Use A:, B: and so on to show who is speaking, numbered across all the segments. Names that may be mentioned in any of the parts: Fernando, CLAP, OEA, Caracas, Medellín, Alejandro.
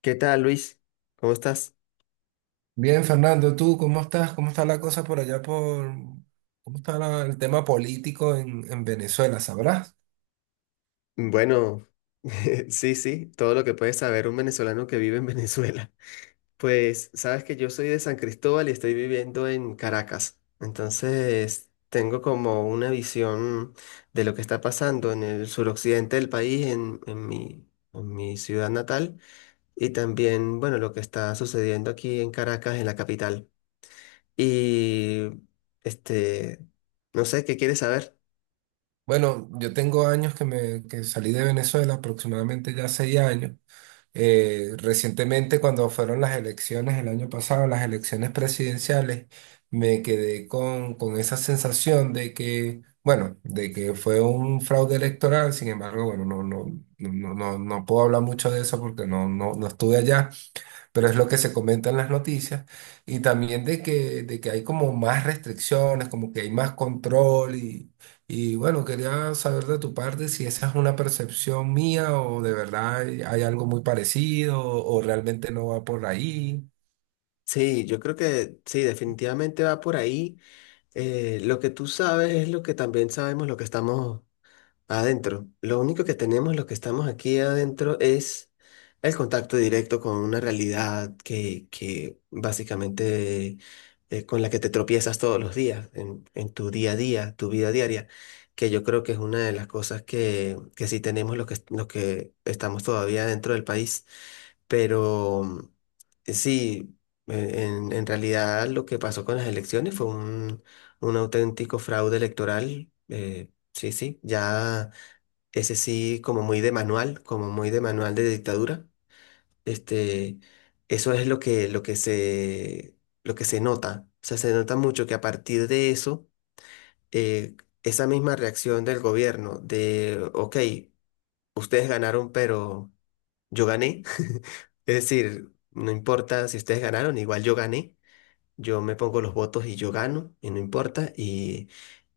A: ¿Qué tal, Luis? ¿Cómo estás?
B: Bien, Fernando, ¿tú cómo estás? ¿Cómo está la cosa por allá por... ¿Cómo está el tema político en Venezuela? ¿Sabrás?
A: Bueno, sí, sí, todo lo que puede saber un venezolano que vive en Venezuela. Pues sabes que yo soy de San Cristóbal y estoy viviendo en Caracas. Entonces, tengo como una visión de lo que está pasando en el suroccidente del país, en mi, en mi ciudad natal, y también, bueno, lo que está sucediendo aquí en Caracas, en la capital. Y, este, no sé, ¿qué quieres saber?
B: Bueno, yo tengo años que me que salí de Venezuela, aproximadamente ya 6 años. Recientemente, cuando fueron las elecciones el año pasado, las elecciones presidenciales, me quedé con esa sensación de que, bueno, de que fue un fraude electoral. Sin embargo, bueno, no, no, no, no, no puedo hablar mucho de eso porque no, no, no estuve allá. Pero es lo que se comenta en las noticias, y también de que hay como más restricciones, como que hay más control, y bueno, quería saber de tu parte si esa es una percepción mía o de verdad hay, hay algo muy parecido o realmente no va por ahí.
A: Sí, yo creo que sí, definitivamente va por ahí. Lo que tú sabes es lo que también sabemos, lo que estamos adentro. Lo único que tenemos, lo que estamos aquí adentro, es el contacto directo con una realidad que básicamente con la que te tropiezas todos los días, en tu día a día, tu vida diaria, que yo creo que es una de las cosas que sí tenemos los que estamos todavía dentro del país. Pero sí, en realidad lo que pasó con las elecciones fue un auténtico fraude electoral. Sí, sí, ya ese sí como muy de manual, como muy de manual de dictadura. Este, eso es lo que, lo que se nota. O sea, se nota mucho que a partir de eso, eh, esa misma reacción del gobierno de, ok, ustedes ganaron, pero yo gané. Es decir, no importa si ustedes ganaron, igual yo gané. Yo me pongo los votos y yo gano, y no importa.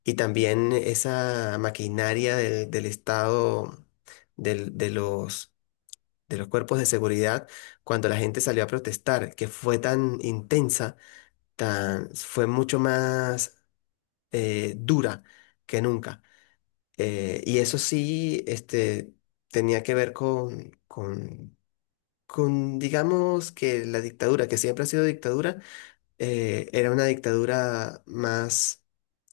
A: Y también esa maquinaria del Estado, del- de los, de los cuerpos de seguridad, cuando la gente salió a protestar, que fue tan intensa, tan, fue mucho más dura que nunca. Y eso sí, tenía que ver con con, digamos que la dictadura, que siempre ha sido dictadura, era una dictadura más,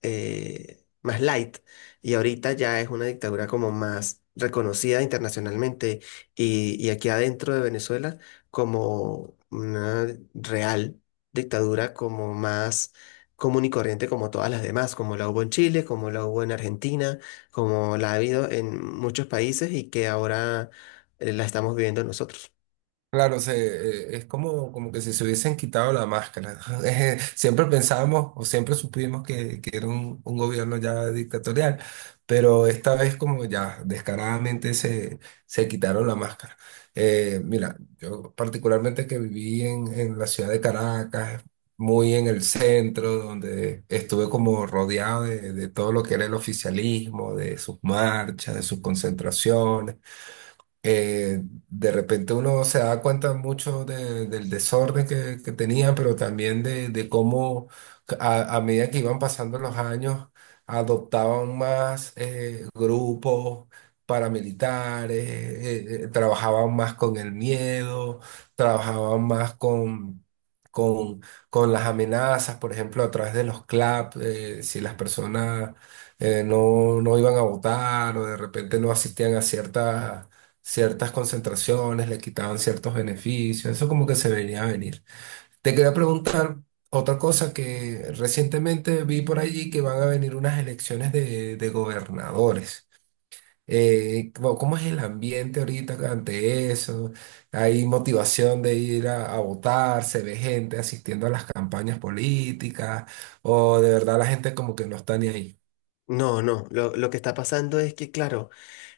A: más light y ahorita ya es una dictadura como más reconocida internacionalmente y aquí adentro de Venezuela como una real dictadura como más común y corriente como todas las demás, como la hubo en Chile, como la hubo en Argentina, como la ha habido en muchos países y que ahora la estamos viviendo nosotros.
B: Claro, se, es como, como que si se hubiesen quitado la máscara. Siempre pensábamos o siempre supimos que era un gobierno ya dictatorial, pero esta vez como ya descaradamente se, se quitaron la máscara. Mira, yo particularmente que viví en la ciudad de Caracas, muy en el centro, donde estuve como rodeado de todo lo que era el oficialismo, de sus marchas, de sus concentraciones, eh, de repente uno se da cuenta mucho del desorden que tenía, pero también de cómo a medida que iban pasando los años adoptaban más grupos paramilitares, trabajaban más con el miedo, trabajaban más con... Con, con las amenazas, por ejemplo, a través de los CLAP, si las personas no, no iban a votar o de repente no asistían a ciertas concentraciones, le quitaban ciertos beneficios, eso como que se venía a venir. Te quería preguntar otra cosa que recientemente vi por allí que van a venir unas elecciones de gobernadores. ¿Cómo es el ambiente ahorita ante eso? ¿Hay motivación de ir a votar? ¿Se ve gente asistiendo a las campañas políticas? ¿O de verdad la gente como que no está ni ahí?
A: No, no, lo que está pasando es que, claro,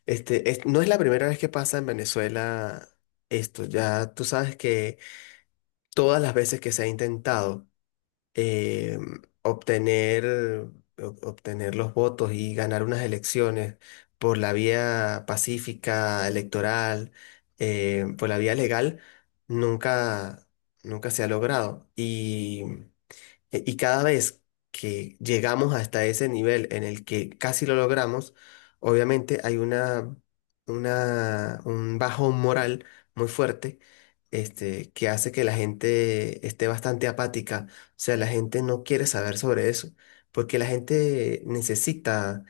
A: no es la primera vez que pasa en Venezuela esto, ya tú sabes que todas las veces que se ha intentado eh, obtener, obtener los votos y ganar unas elecciones por la vía pacífica, electoral, por la vía legal, nunca, nunca se ha logrado. Y y cada vez que llegamos hasta ese nivel en el que casi lo logramos, obviamente hay una, un bajón moral muy fuerte, que hace que la gente esté bastante apática. O sea, la gente no quiere saber sobre eso, porque la gente necesita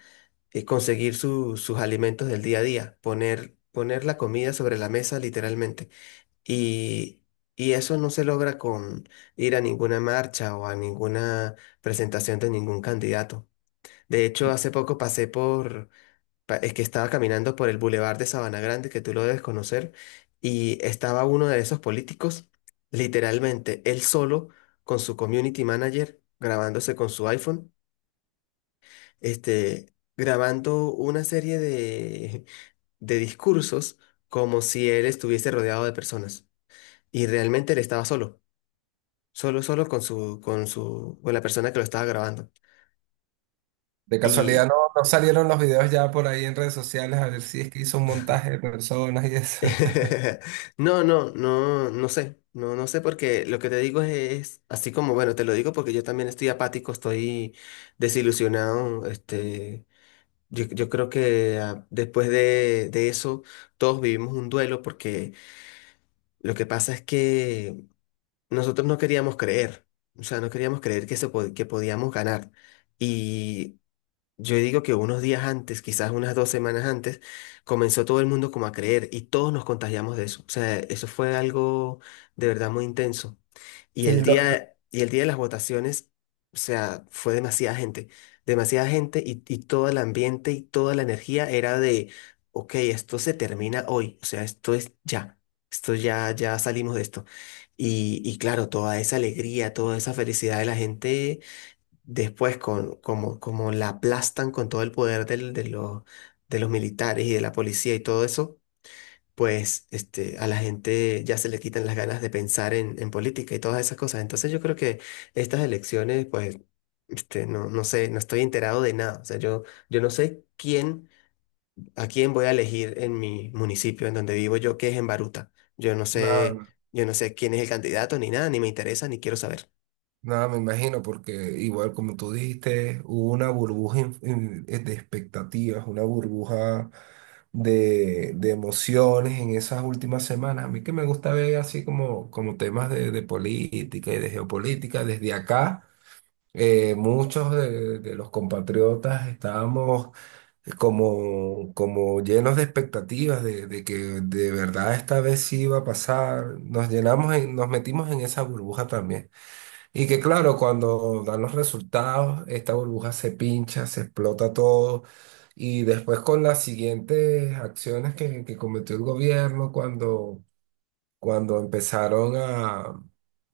A: conseguir sus alimentos del día a día, poner, poner la comida sobre la mesa literalmente. Y, y eso no se logra con ir a ninguna marcha o a ninguna presentación de ningún candidato. De hecho, hace poco pasé por, es que estaba caminando por el Boulevard de Sabana Grande, que tú lo debes conocer, y estaba uno de esos políticos, literalmente él solo, con su community manager, grabándose con su iPhone, grabando una serie de discursos como si él estuviese rodeado de personas. Y realmente él estaba solo. Solo, solo con su, con su, con la persona que lo estaba grabando.
B: De casualidad
A: Y
B: no, no salieron los videos ya por ahí en redes sociales a ver si es que hizo un montaje de personas y eso.
A: no, no, no, no sé. No, no sé porque lo que te digo es, así como, bueno, te lo digo porque yo también estoy apático, estoy desilusionado. Yo, yo creo que después de eso todos vivimos un duelo porque lo que pasa es que nosotros no queríamos creer. O sea, no queríamos creer que, que podíamos ganar. Y yo digo que unos días antes, quizás unas dos semanas antes, comenzó todo el mundo como a creer y todos nos contagiamos de eso. O sea, eso fue algo de verdad muy intenso.
B: Sí,
A: Y el día de las votaciones, o sea, fue demasiada gente y todo el ambiente y toda la energía era de, ok, esto se termina hoy, o sea, esto es ya, esto ya, ya salimos de esto. Y claro, toda esa alegría, toda esa felicidad de la gente después con, como, como la aplastan con todo el poder de los militares y de la policía y todo eso, pues a la gente ya se le quitan las ganas de pensar en política y todas esas cosas. Entonces yo creo que estas elecciones, pues, no, no sé, no estoy enterado de nada. O sea, yo no sé quién, a quién voy a elegir en mi municipio, en donde vivo yo, que es en Baruta. Yo no sé,
B: nada,
A: yo no sé quién es el candidato ni nada, ni me interesa, ni quiero saber.
B: nada, me imagino, porque igual como tú dijiste, hubo una burbuja de expectativas, una burbuja de emociones en esas últimas semanas. A mí que me gusta ver así como, como temas de política y de geopolítica desde acá. Muchos de los compatriotas estábamos como, como llenos de expectativas de que de verdad esta vez sí iba a pasar. Nos llenamos, nos metimos en esa burbuja también. Y que claro, cuando dan los resultados, esta burbuja se pincha, se explota todo. Y después con las siguientes acciones que cometió el gobierno, cuando, cuando empezaron a,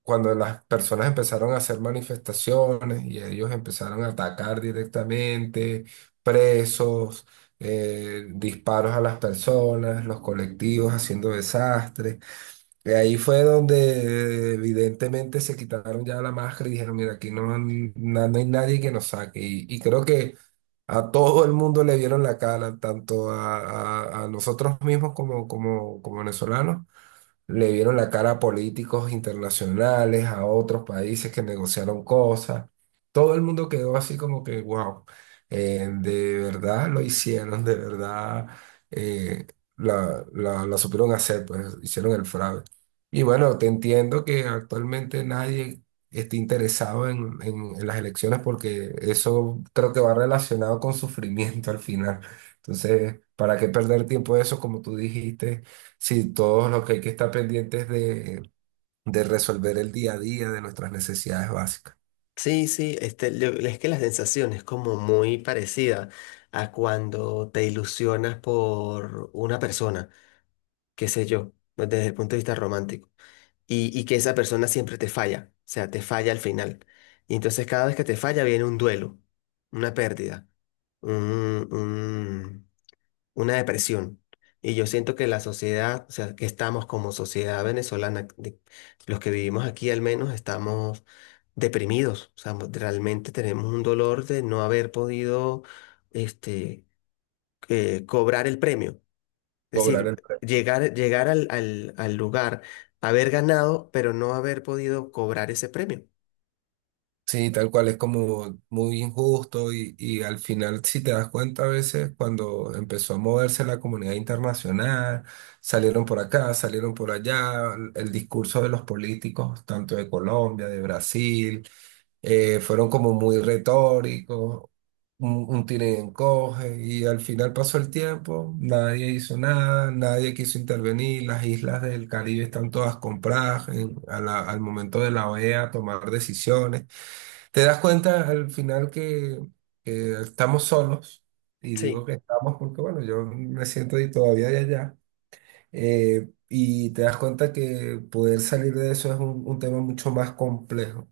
B: cuando las personas empezaron a hacer manifestaciones y ellos empezaron a atacar directamente, presos, disparos a las personas, los colectivos haciendo desastres. De ahí fue donde evidentemente se quitaron ya la máscara y dijeron, mira, aquí no, no hay nadie que nos saque. Y creo que a todo el mundo le vieron la cara, tanto a, a nosotros mismos como, como, como venezolanos, le vieron la cara a políticos internacionales, a otros países que negociaron cosas. Todo el mundo quedó así como que, wow, de verdad lo hicieron, de verdad eh, la, la, la supieron hacer, pues hicieron el fraude. Y bueno, te entiendo que actualmente nadie esté interesado en, en las elecciones porque eso creo que va relacionado con sufrimiento al final. Entonces, ¿para qué perder tiempo de eso, como tú dijiste? Sí, todo lo que hay que estar pendientes de resolver el día a día de nuestras necesidades básicas.
A: Sí, sí, es que la sensación es como muy parecida a cuando te ilusionas por una persona, qué sé yo, desde el punto de vista romántico, y que esa persona siempre te falla, o sea, te falla al final. Y entonces cada vez que te falla viene un duelo, una pérdida, un una depresión. Y yo siento que la sociedad, o sea, que estamos como sociedad venezolana, los que vivimos aquí al menos, estamos deprimidos. O sea, realmente tenemos un dolor de no haber podido, este, cobrar el premio. Es
B: Cobrar el.
A: decir, llegar, llegar al, al, al lugar, haber ganado, pero no haber podido cobrar ese premio.
B: Sí, tal cual, es como muy injusto y al final, si te das cuenta, a veces cuando empezó a moverse la comunidad internacional, salieron por acá, salieron por allá, el discurso de los políticos, tanto de Colombia, de Brasil, fueron como muy retóricos, un tira y encoge, y al final pasó el tiempo, nadie hizo nada, nadie quiso intervenir, las islas del Caribe están todas compradas al momento de la OEA tomar decisiones. Te das cuenta al final que estamos solos, y digo
A: Sí,
B: que estamos porque, bueno, yo me siento ahí todavía de allá, y te das cuenta que poder salir de eso es un tema mucho más complejo.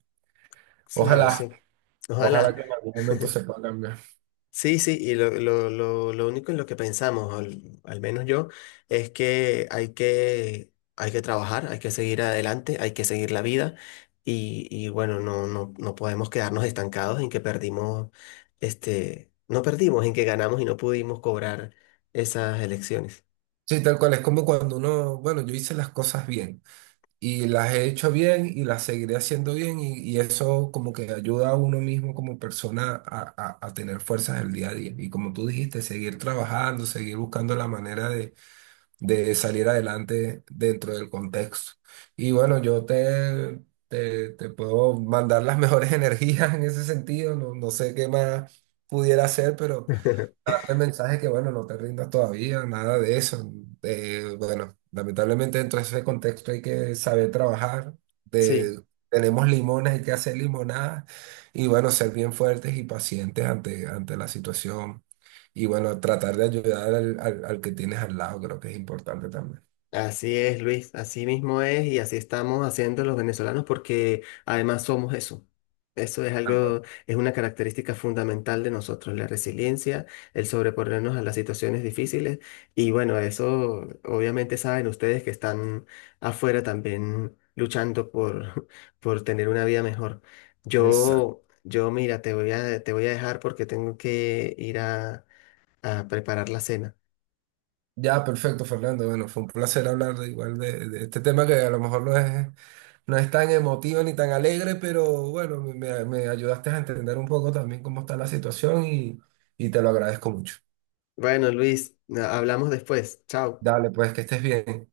A: claro,
B: Ojalá,
A: sí.
B: ojalá
A: Ojalá.
B: que en algún momento se pueda cambiar.
A: Sí, sí, y lo único en lo que pensamos, al, al menos yo, es que hay que, hay que trabajar, hay que seguir adelante, hay que seguir la vida y bueno, no, no, no podemos quedarnos estancados en que perdimos, no perdimos, en que ganamos y no pudimos cobrar esas elecciones.
B: Sí, tal cual, es como cuando uno, bueno, yo hice las cosas bien. Y las he hecho bien y las seguiré haciendo bien y eso como que ayuda a uno mismo como persona a, a tener fuerzas el día a día. Y como tú dijiste, seguir trabajando, seguir buscando la manera de salir adelante dentro del contexto. Y bueno, yo te, te, te puedo mandar las mejores energías en ese sentido, no, no sé qué más pudiera hacer, pero darte el mensaje que, bueno, no te rindas todavía, nada de eso. Bueno, lamentablemente dentro de ese contexto hay que saber trabajar.
A: Sí.
B: De, tenemos limones, hay que hacer limonadas y, bueno, ser bien fuertes y pacientes ante, ante la situación. Y, bueno, tratar de ayudar al, al, al que tienes al lado, creo que es importante también.
A: Así es, Luis, así mismo es y así estamos haciendo los venezolanos porque además somos eso. Eso es
B: Tal cual.
A: algo, es una característica fundamental de nosotros, la resiliencia, el sobreponernos a las situaciones difíciles y bueno, eso obviamente saben ustedes que están afuera también luchando por, por tener una vida mejor.
B: Exacto.
A: Yo mira, te voy a dejar porque tengo que ir a preparar la cena.
B: Ya, perfecto, Fernando. Bueno, fue un placer hablar de, igual de este tema que a lo mejor lo es. No es tan emotivo ni tan alegre, pero bueno, me, me ayudaste a entender un poco también cómo está la situación y te lo agradezco mucho.
A: Bueno, Luis, hablamos después. Chao.
B: Dale, pues que estés bien.